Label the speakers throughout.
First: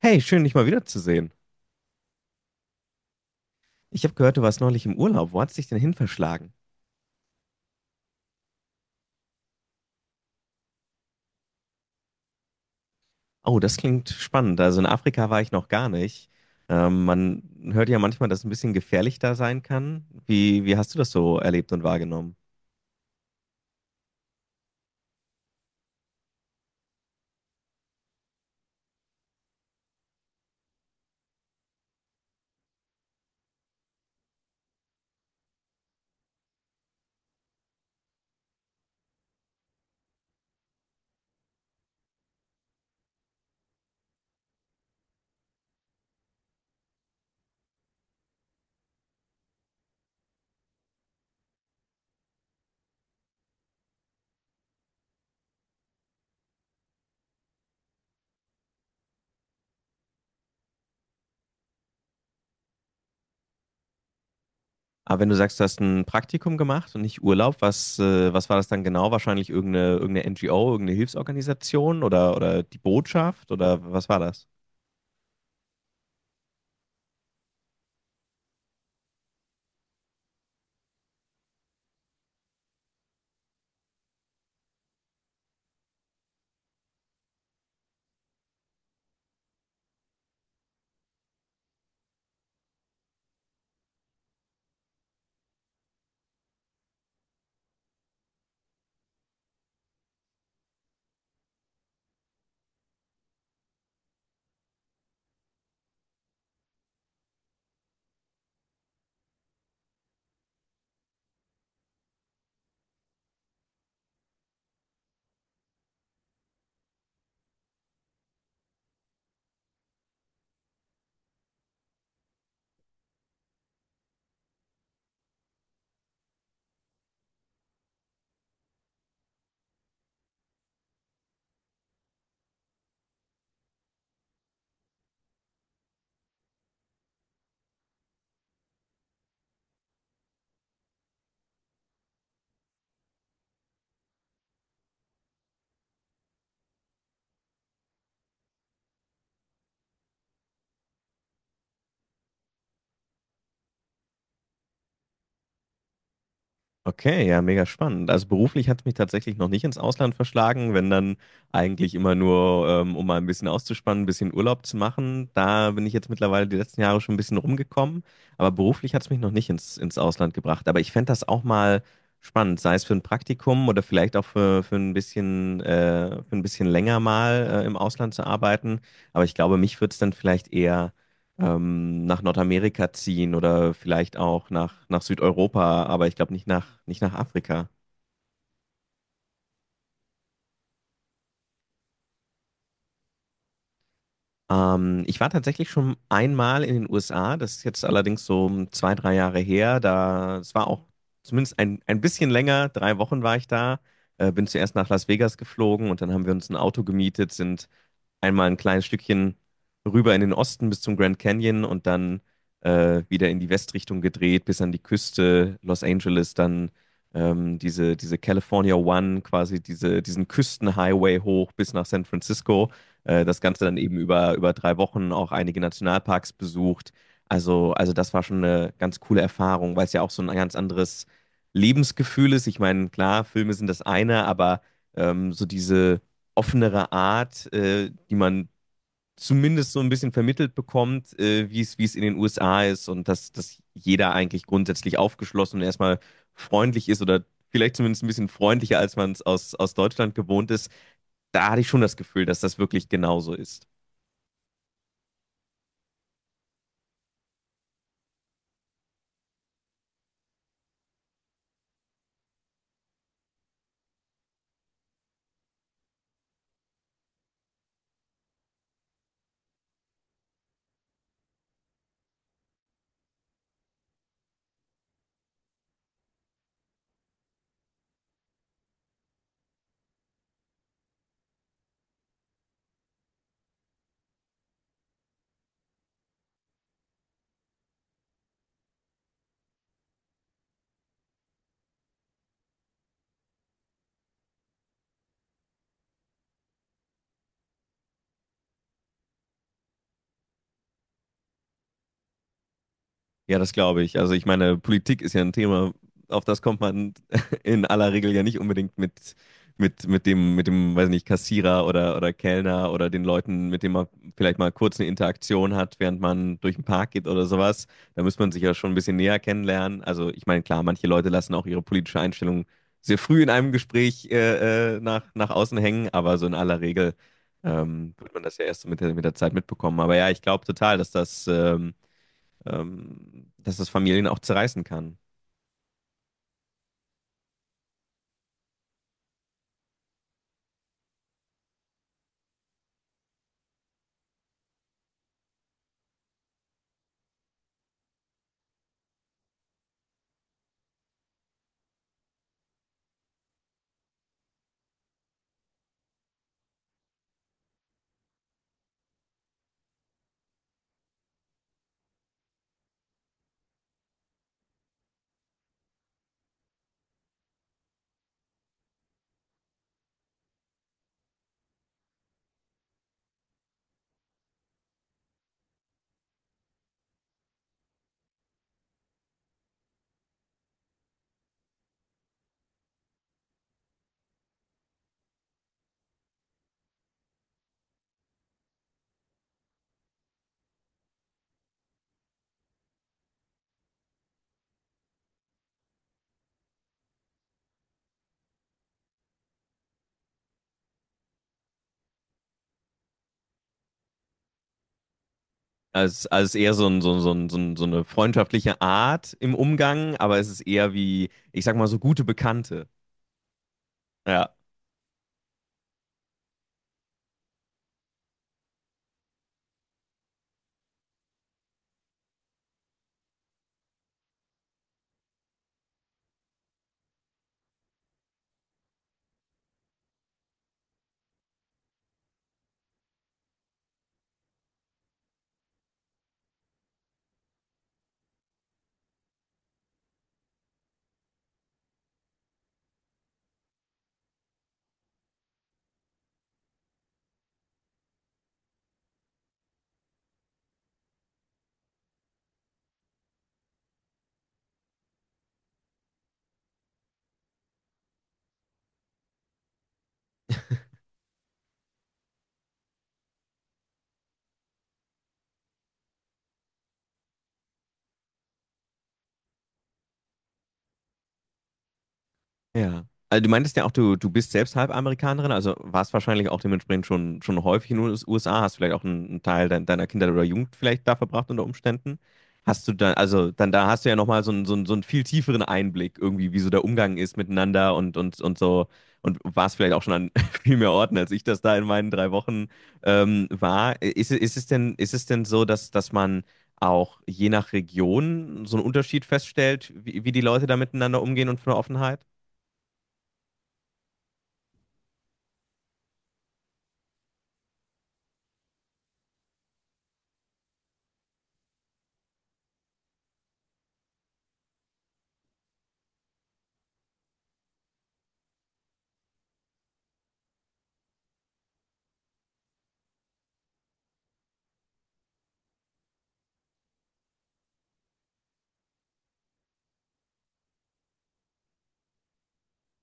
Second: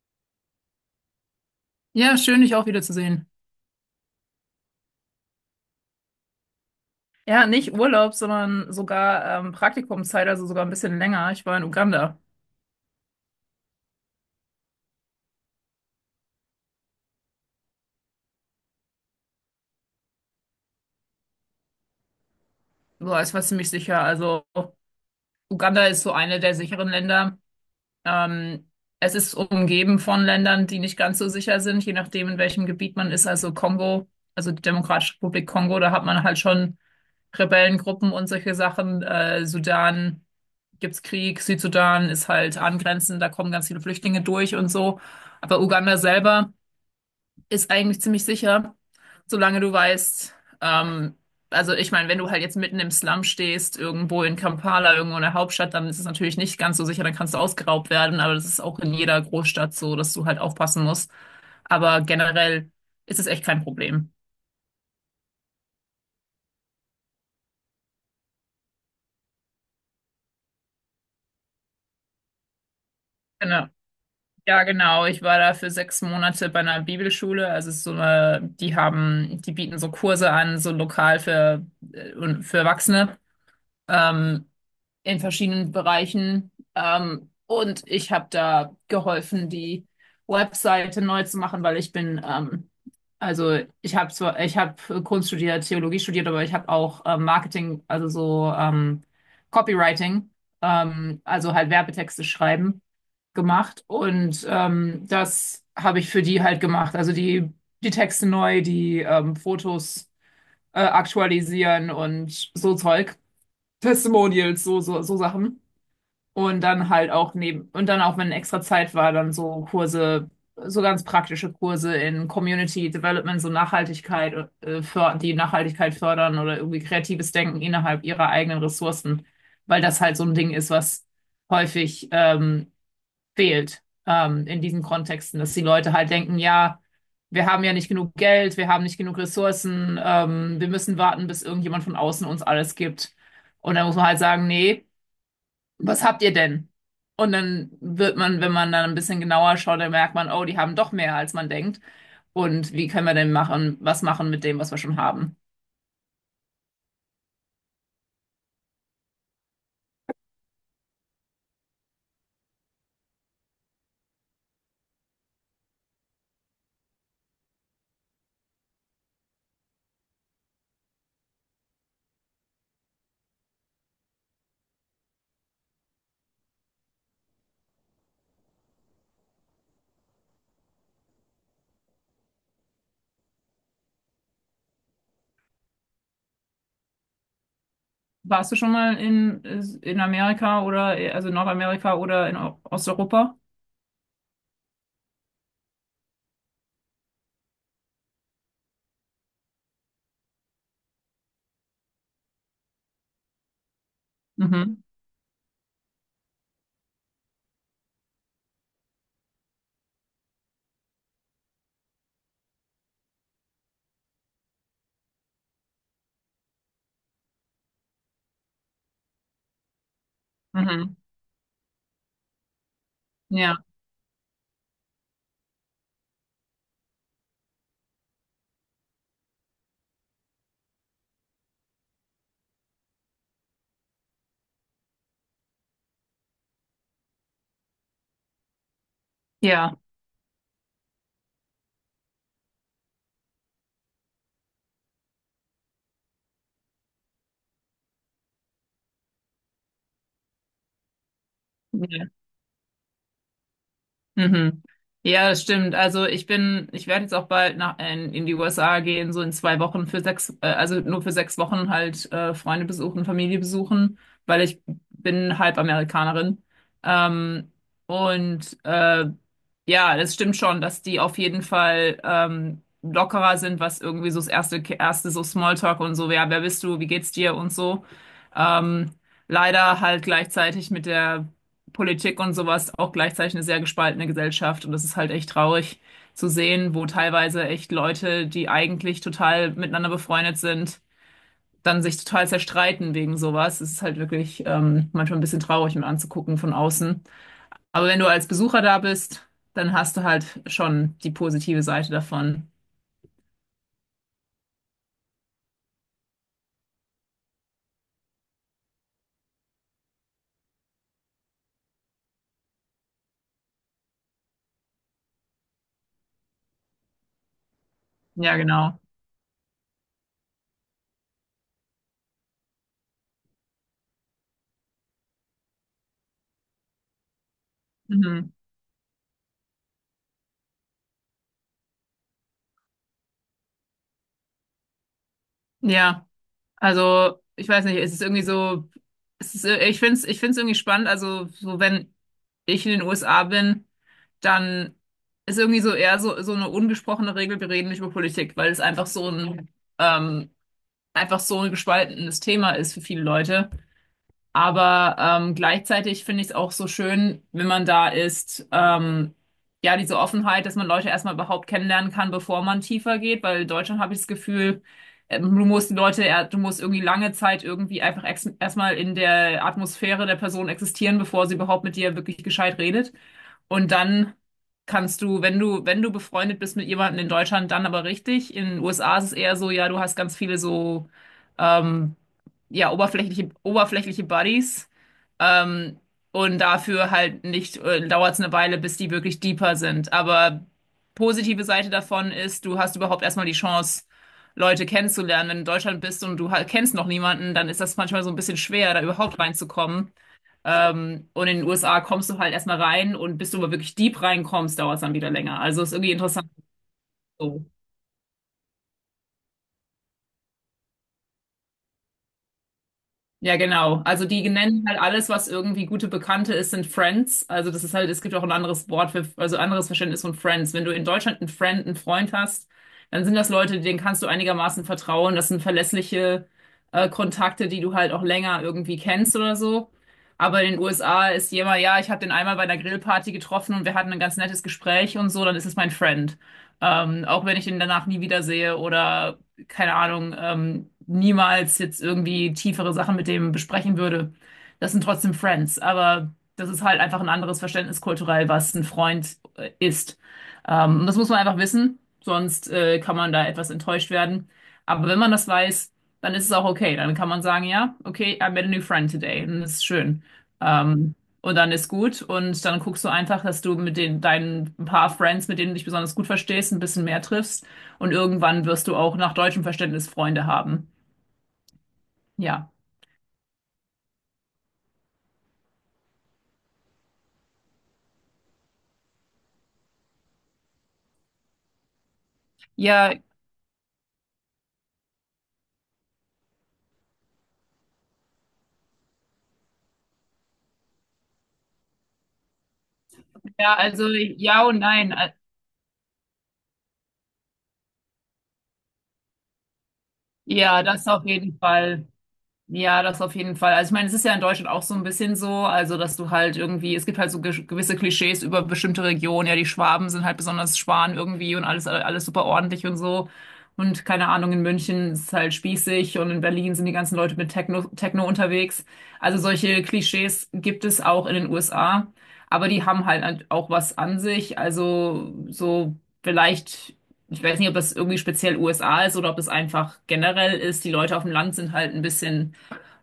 Speaker 1: Hey, schön, dich mal wiederzusehen.
Speaker 2: Ja, schön, dich auch wieder zu sehen.
Speaker 1: Ich habe gehört, du warst neulich im Urlaub. Wo hat's dich denn hin verschlagen?
Speaker 2: Ja, nicht Urlaub, sondern sogar Praktikumszeit, also sogar ein bisschen länger. Ich war in Uganda.
Speaker 1: Oh, das klingt spannend. Also in Afrika war ich noch gar nicht. Man hört ja manchmal, dass es ein bisschen gefährlich da sein kann. Wie hast du das so erlebt und wahrgenommen?
Speaker 2: Boah, ich war ziemlich sicher. Also Uganda ist so eine der sicheren Länder. Ähm, Es ist umgeben von Ländern, die nicht ganz so sicher sind, je nachdem, in welchem Gebiet man ist. Also Kongo, also die Demokratische Republik Kongo, da hat man halt schon Rebellengruppen und solche Sachen. Sudan gibt's Krieg, Südsudan ist halt angrenzend, da kommen ganz viele Flüchtlinge durch und so. Aber Uganda selber ist eigentlich ziemlich sicher, solange du weißt, ähm, also ich meine, wenn du halt jetzt mitten im Slum stehst, irgendwo in Kampala, irgendwo in der Hauptstadt, dann ist es natürlich nicht ganz so sicher, dann kannst du ausgeraubt werden, aber das ist auch in jeder Großstadt so, dass du halt aufpassen musst. Aber generell ist es echt kein Problem.
Speaker 1: Aber wenn du sagst, du hast ein Praktikum gemacht und nicht Urlaub, was, was war das dann genau? Wahrscheinlich irgendeine NGO, irgendeine Hilfsorganisation oder die Botschaft
Speaker 2: Genau.
Speaker 1: oder was war das?
Speaker 2: Ja, genau. Ich war da für 6 Monate bei einer Bibelschule. Also es ist so eine, die bieten so Kurse an, so lokal für, und für Erwachsene. Ähm, in verschiedenen Bereichen. Und ich habe da geholfen, die Webseite neu zu machen, weil also ich habe Kunst studiert, Theologie studiert, aber ich habe auch Marketing, also so Copywriting, also halt Werbetexte schreiben gemacht. Und das habe ich für die halt gemacht. Also die Texte neu, die Fotos aktualisieren und so Zeug. Testimonials, so Sachen. Und dann halt auch neben, und dann auch, wenn extra Zeit war, dann so Kurse, so ganz praktische Kurse in Community Development, so Nachhaltigkeit, die Nachhaltigkeit fördern oder irgendwie kreatives Denken innerhalb ihrer eigenen Ressourcen, weil das halt so ein Ding ist, was häufig fehlt in diesen Kontexten, dass die Leute halt denken, ja, wir haben ja nicht genug Geld, wir haben nicht genug Ressourcen, wir müssen warten, bis irgendjemand von außen uns alles gibt. Und dann muss man halt sagen, nee, was habt ihr denn? Und dann wird man, wenn man dann ein bisschen genauer schaut, dann merkt man, oh, die haben doch mehr, als man denkt. Und wie können wir denn machen, was machen mit dem, was wir schon haben?
Speaker 1: Okay, ja, mega spannend. Also beruflich hat es mich tatsächlich noch nicht ins Ausland verschlagen, wenn dann eigentlich immer nur, um mal ein bisschen auszuspannen, ein bisschen Urlaub zu machen. Da bin ich jetzt mittlerweile die letzten Jahre schon ein bisschen rumgekommen, aber beruflich hat es mich noch nicht ins Ausland gebracht. Aber ich fände das auch mal spannend, sei es für ein Praktikum oder vielleicht auch für ein bisschen länger mal, im Ausland zu arbeiten. Aber ich glaube, mich würde es dann vielleicht eher nach Nordamerika ziehen oder vielleicht auch nach, nach Südeuropa, aber ich glaube nicht nach, nicht nach Afrika.
Speaker 2: Warst du schon mal in Amerika oder, also in Nordamerika oder in Osteuropa?
Speaker 1: Ich war tatsächlich schon einmal in den USA, das ist jetzt allerdings so um zwei, 3 Jahre her. Da, es war auch zumindest ein bisschen länger, 3 Wochen war ich da. Bin zuerst
Speaker 2: Mhm.
Speaker 1: nach Las Vegas geflogen und dann haben wir uns ein Auto gemietet, sind einmal ein kleines Stückchen rüber in den Osten bis zum Grand Canyon und dann wieder in die Westrichtung gedreht, bis an die Küste Los Angeles, dann diese California 1, quasi diesen
Speaker 2: Mhm.
Speaker 1: Küstenhighway hoch bis nach San Francisco. Das
Speaker 2: ja,
Speaker 1: Ganze dann eben über 3 Wochen auch einige Nationalparks besucht. Also das war schon eine ganz coole Erfahrung, weil es ja auch so ein ganz anderes Lebensgefühl ist. Ich meine, klar, Filme sind das eine, aber so diese offenere Art, die man zumindest
Speaker 2: Ja.
Speaker 1: so ein bisschen vermittelt bekommt, wie es in den USA ist und dass, dass jeder eigentlich grundsätzlich aufgeschlossen und erstmal freundlich ist oder vielleicht zumindest ein bisschen freundlicher, als man es aus Deutschland gewohnt ist. Da hatte ich schon das
Speaker 2: Ja.
Speaker 1: Gefühl, dass das wirklich genauso ist.
Speaker 2: Mhm. Ja, das stimmt. Also ich werde jetzt auch bald nach in die USA gehen, so in 2 Wochen für sechs, also nur für 6 Wochen halt Freunde besuchen, Familie besuchen, weil ich bin halb Amerikanerin. Ähm, und äh, ja, das stimmt schon, dass die auf jeden Fall lockerer sind, was irgendwie so das erste so Smalltalk und so, ja, wer bist du, wie geht's dir und so. Ähm, Leider halt gleichzeitig mit der Politik und sowas auch gleichzeitig eine sehr gespaltene Gesellschaft. Und das ist halt echt traurig zu sehen, wo teilweise echt Leute, die eigentlich total miteinander befreundet sind, dann sich total zerstreiten wegen sowas. Es ist halt wirklich manchmal ein bisschen traurig, mir anzugucken von außen. Aber wenn du als Besucher da bist, dann hast du halt schon die positive Seite davon.
Speaker 1: Ja, das glaube ich. Also ich meine, Politik ist ja ein Thema, auf das kommt man in aller Regel ja nicht unbedingt mit, mit dem, weiß nicht, Kassierer oder Kellner oder den Leuten, mit denen man vielleicht mal kurz eine Interaktion hat, während man durch den Park geht oder sowas. Da muss man
Speaker 2: Ja,
Speaker 1: sich ja schon ein
Speaker 2: genau.
Speaker 1: bisschen näher kennenlernen. Also ich meine, klar, manche Leute lassen auch ihre politische Einstellung sehr früh in einem Gespräch nach außen hängen, aber so in aller Regel wird man
Speaker 2: Mhm.
Speaker 1: das ja erst so mit der Zeit mitbekommen. Aber ja, ich glaube total, dass das Familien auch zerreißen kann.
Speaker 2: Ja. Also, ich weiß nicht, es ist irgendwie so, ich find's irgendwie spannend. Also, so wenn ich in den USA bin, dann ist irgendwie so eher so eine ungesprochene Regel, wir reden nicht über Politik, weil es ähm, einfach so ein gespaltenes Thema ist für viele Leute. Aber gleichzeitig finde ich es auch so schön, wenn man da ist, ja, diese Offenheit, dass man Leute erstmal überhaupt kennenlernen kann, bevor man tiefer geht, weil in Deutschland habe ich das Gefühl, du musst du musst irgendwie lange Zeit irgendwie einfach erstmal in der Atmosphäre der Person existieren, bevor sie überhaupt mit dir wirklich gescheit redet. Und dann kannst du, wenn du befreundet bist mit jemandem in Deutschland, dann aber richtig. In den USA ist es eher so, ja, du hast ganz viele so, ähm, ja, oberflächliche Buddies. Ähm, und dafür halt nicht, dauert es eine Weile, bis die wirklich deeper sind. Aber positive Seite davon ist, du hast überhaupt erstmal die Chance, Leute kennenzulernen. Wenn du in Deutschland bist und du halt kennst noch niemanden, dann ist das manchmal so ein bisschen schwer, da überhaupt reinzukommen. Und in den USA kommst du halt erstmal rein und bis du aber wirklich deep reinkommst, dauert es dann wieder länger. Also ist irgendwie
Speaker 1: Also
Speaker 2: interessant.
Speaker 1: als eher so, ein, so, ein- so, ein- so,
Speaker 2: So.
Speaker 1: ein- so eine freundschaftliche Art im Umgang, aber es ist eher wie, ich sag mal, so gute Bekannte.
Speaker 2: Ja, genau. Also die
Speaker 1: Ja.
Speaker 2: nennen halt alles, was irgendwie gute Bekannte ist, sind Friends. Also das ist halt, es gibt auch ein anderes Wort für, also anderes Verständnis von Friends. Wenn du in Deutschland einen Friend, einen Freund hast, dann sind das Leute, denen kannst du einigermaßen vertrauen. Das sind verlässliche Kontakte, die du halt auch länger irgendwie kennst oder so. Aber in den USA ist jemand, ja, ich habe den einmal bei einer Grillparty getroffen und wir hatten ein ganz nettes Gespräch und so, dann ist es mein Friend. Auch wenn ich ihn danach nie wiedersehe oder keine Ahnung, niemals jetzt irgendwie tiefere Sachen mit dem besprechen würde. Das sind trotzdem Friends, aber das ist halt einfach ein anderes Verständnis kulturell, was ein Freund ist. Und das muss man einfach wissen, sonst kann man da etwas enttäuscht werden. Aber wenn man das weiß, dann ist es auch okay. Dann kann man sagen, ja, okay, I met a new friend today. Und das ist schön. Ähm, und dann ist gut. Und dann guckst du einfach, dass du mit den, deinen paar Friends, mit denen du dich besonders gut verstehst, ein bisschen mehr triffst und irgendwann wirst du auch nach deutschem Verständnis Freunde haben. Ja.
Speaker 1: Ja. Also du meintest ja auch, du bist selbst halb Amerikanerin, also warst wahrscheinlich auch dementsprechend schon häufig in den USA, hast vielleicht auch einen Teil deiner Kindheit oder Jugend vielleicht da verbracht unter Umständen. Hast du
Speaker 2: Ja,
Speaker 1: dann, also dann da hast du ja nochmal so einen viel tieferen Einblick irgendwie, wie so der Umgang ist miteinander und so und warst vielleicht auch schon an viel mehr Orten, als ich das da in meinen 3 Wochen
Speaker 2: ja,
Speaker 1: war.
Speaker 2: also ja und nein.
Speaker 1: Ist es denn so, dass, dass man auch je nach Region so einen Unterschied feststellt, wie, wie die Leute da
Speaker 2: Ja, das
Speaker 1: miteinander
Speaker 2: auf
Speaker 1: umgehen und
Speaker 2: jeden
Speaker 1: von der
Speaker 2: Fall.
Speaker 1: Offenheit?
Speaker 2: Ja, das auf jeden Fall. Also ich meine, es ist ja in Deutschland auch so ein bisschen so, also dass du halt irgendwie, es gibt halt so gewisse Klischees über bestimmte Regionen, ja, die Schwaben sind halt besonders Schwan irgendwie und alles, alles super ordentlich und so. Und keine Ahnung, in München ist es halt spießig und in Berlin sind die ganzen Leute mit Techno, Techno unterwegs. Also solche Klischees gibt es auch in den USA, aber die haben halt auch was an sich. Also so vielleicht ich weiß nicht, ob das irgendwie speziell USA ist oder ob es einfach generell ist. Die Leute auf dem Land sind halt ein bisschen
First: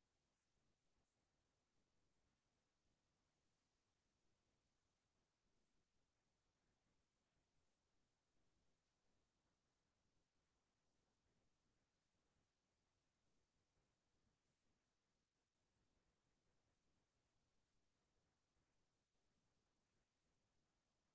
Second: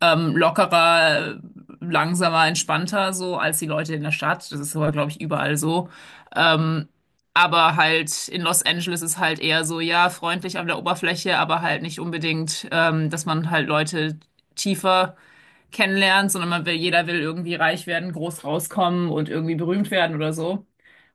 Speaker 2: lockerer, langsamer, entspannter so als die Leute in der Stadt. Das ist aber, glaube ich, überall so. Ähm, aber halt in Los Angeles ist halt eher so, ja, freundlich an der Oberfläche, aber halt nicht unbedingt, dass man halt Leute tiefer kennenlernt, sondern man will, jeder will irgendwie reich werden, groß rauskommen und irgendwie berühmt werden oder so.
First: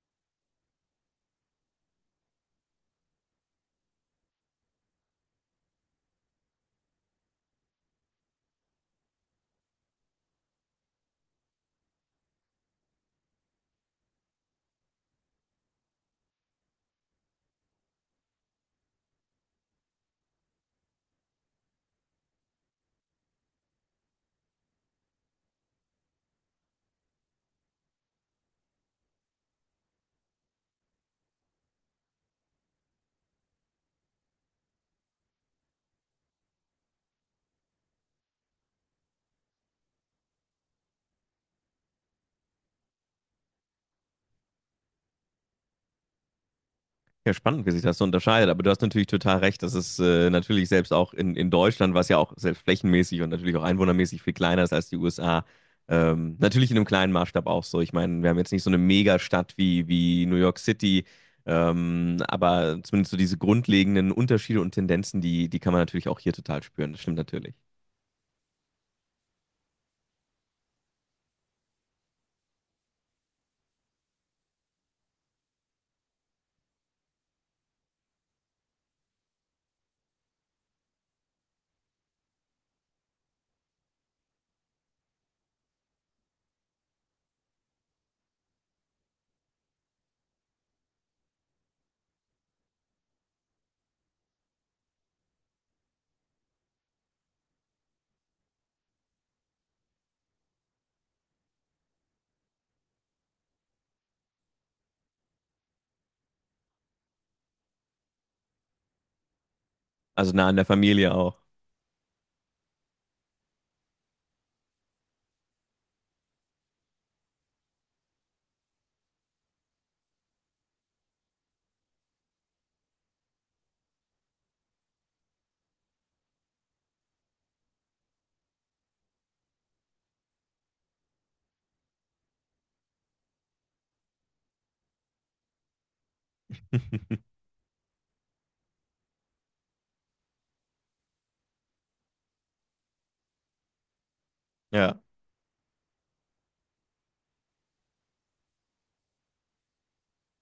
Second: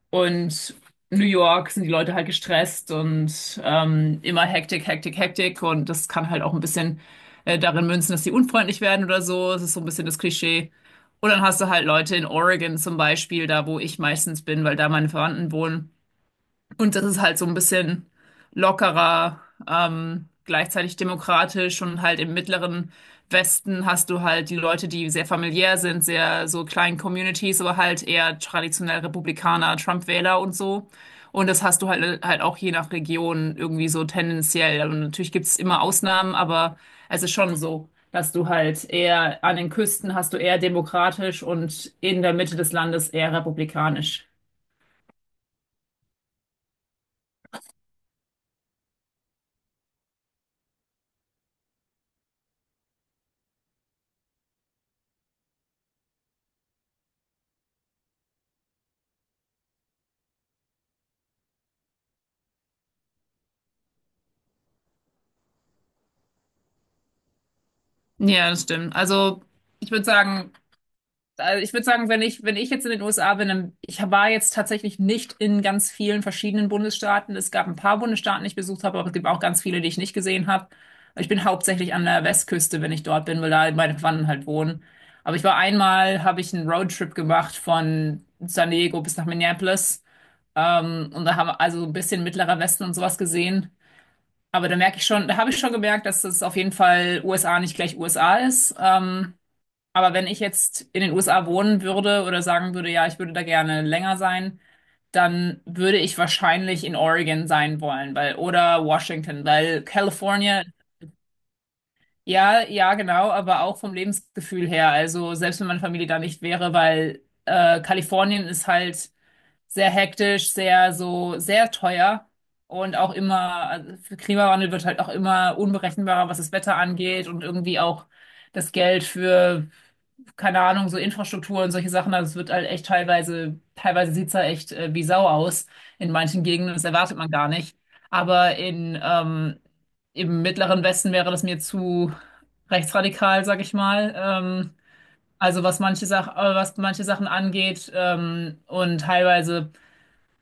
Speaker 2: Und in New York sind die Leute halt gestresst und immer Hektik, Hektik, Hektik. Und das kann halt auch ein bisschen darin münzen, dass die unfreundlich werden oder so. Das ist so ein bisschen das Klischee. Und dann hast du halt Leute in Oregon zum Beispiel, da wo ich meistens bin, weil da meine Verwandten wohnen. Und das ist halt so ein bisschen lockerer, gleichzeitig demokratisch und halt im mittleren Westen hast du halt die Leute, die sehr familiär sind, sehr so kleinen Communities, aber halt eher traditionell Republikaner, Trump-Wähler und so. Und das hast du halt auch je nach Region irgendwie so tendenziell. Und natürlich gibt's immer Ausnahmen, aber es ist schon so, dass du halt eher an den Küsten hast du eher demokratisch und in der Mitte des Landes eher republikanisch.
Speaker 1: Ja, spannend, wie sich das so unterscheidet. Aber du hast natürlich total recht, dass es natürlich selbst auch in Deutschland, was ja auch selbst flächenmäßig und natürlich auch einwohnermäßig viel kleiner ist als die USA, natürlich in einem kleinen Maßstab auch so. Ich meine, wir haben jetzt nicht so eine Megastadt wie New York City, aber zumindest so diese grundlegenden Unterschiede und Tendenzen, die kann man natürlich auch hier total spüren. Das stimmt natürlich.
Speaker 2: Ja, das stimmt. Ich würde sagen, also ich würde sagen, wenn ich jetzt in den USA bin, dann, ich war jetzt tatsächlich nicht in ganz vielen verschiedenen Bundesstaaten. Es gab ein paar Bundesstaaten, die ich besucht habe, aber es gibt auch ganz viele, die ich nicht gesehen habe. Ich bin hauptsächlich an der Westküste, wenn ich dort bin, weil da meine Verwandten halt wohnen. Aber ich war einmal, habe ich einen Roadtrip gemacht von San Diego bis nach Minneapolis. Und da haben wir also ein bisschen Mittlerer Westen und sowas gesehen. Aber da merke ich schon, da habe ich schon gemerkt, dass das auf jeden Fall USA nicht gleich USA ist. Aber wenn ich jetzt in den USA wohnen würde oder sagen würde, ja, ich würde da gerne länger sein, dann würde ich wahrscheinlich in Oregon sein wollen, weil oder Washington, weil
Speaker 1: Also nah an
Speaker 2: California,
Speaker 1: der Familie auch.
Speaker 2: ja, ja, genau, aber auch vom Lebensgefühl her. Also selbst wenn meine Familie da nicht wäre, weil Kalifornien ist halt sehr hektisch, sehr so, sehr teuer und auch immer, also für Klimawandel wird halt auch immer unberechenbarer, was das Wetter angeht und irgendwie auch das Geld für, keine Ahnung, so Infrastruktur und solche Sachen. Also es wird halt echt teilweise sieht's da echt wie Sau aus in manchen Gegenden. Das erwartet man gar nicht. Aber im Mittleren Westen wäre das mir zu rechtsradikal, sag ich mal.
Speaker 1: Ja,
Speaker 2: Also was manche Sachen angeht und teilweise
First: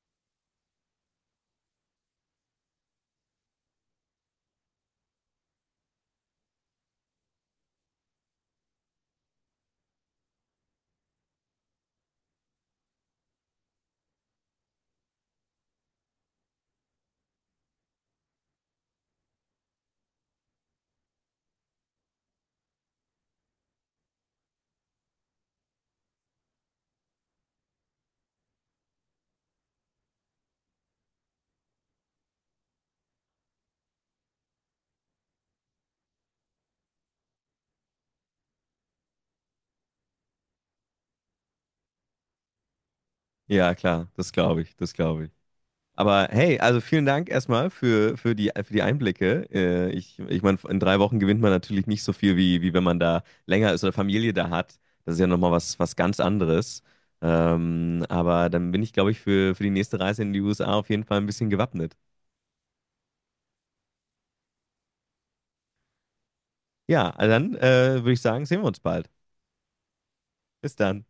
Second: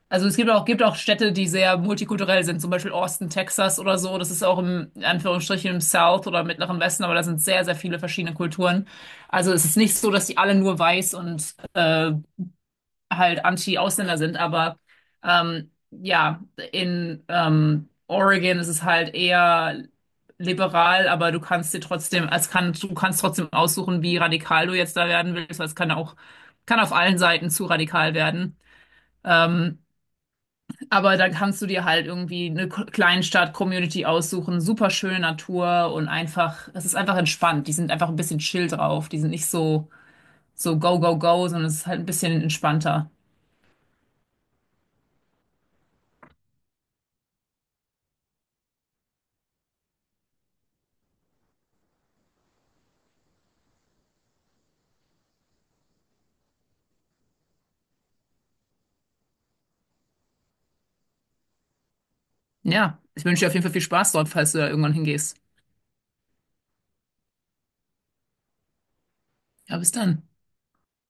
Speaker 2: also es gibt auch Städte, die sehr multikulturell sind, zum Beispiel Austin, Texas oder so. Das ist auch im, in Anführungsstrichen, im South oder Mittleren Westen, aber da sind sehr, sehr viele verschiedene Kulturen. Also es ist nicht so, dass die alle nur weiß und halt Anti-Ausländer sind, aber ja, in Oregon ist es halt eher liberal, aber du kannst dir trotzdem, es kann, du kannst trotzdem aussuchen, wie radikal du jetzt da werden willst, weil es kann auch, kann auf allen Seiten zu radikal werden. Ähm, aber da kannst du dir halt irgendwie eine Kleinstadt-Community aussuchen, super schöne Natur und einfach, es ist einfach entspannt. Die sind einfach ein bisschen chill drauf. Die sind nicht so, so go, go, go, sondern es ist halt ein bisschen entspannter.
Speaker 1: ja, klar, das glaube ich, das glaube ich. Aber hey, also vielen Dank erstmal für, für die Einblicke. Ich meine, in 3 Wochen gewinnt man natürlich nicht so viel, wie wenn man da länger ist oder Familie da hat. Das ist ja nochmal was, was ganz anderes. Aber dann bin ich, glaube ich, für die nächste Reise in die USA auf jeden Fall ein bisschen gewappnet.
Speaker 2: Ja, ich wünsche dir auf jeden Fall viel Spaß dort, falls du da irgendwann hingehst.
Speaker 1: Ja, also dann würde ich sagen, sehen wir uns bald.
Speaker 2: Ja, bis dann.
Speaker 1: Bis dann.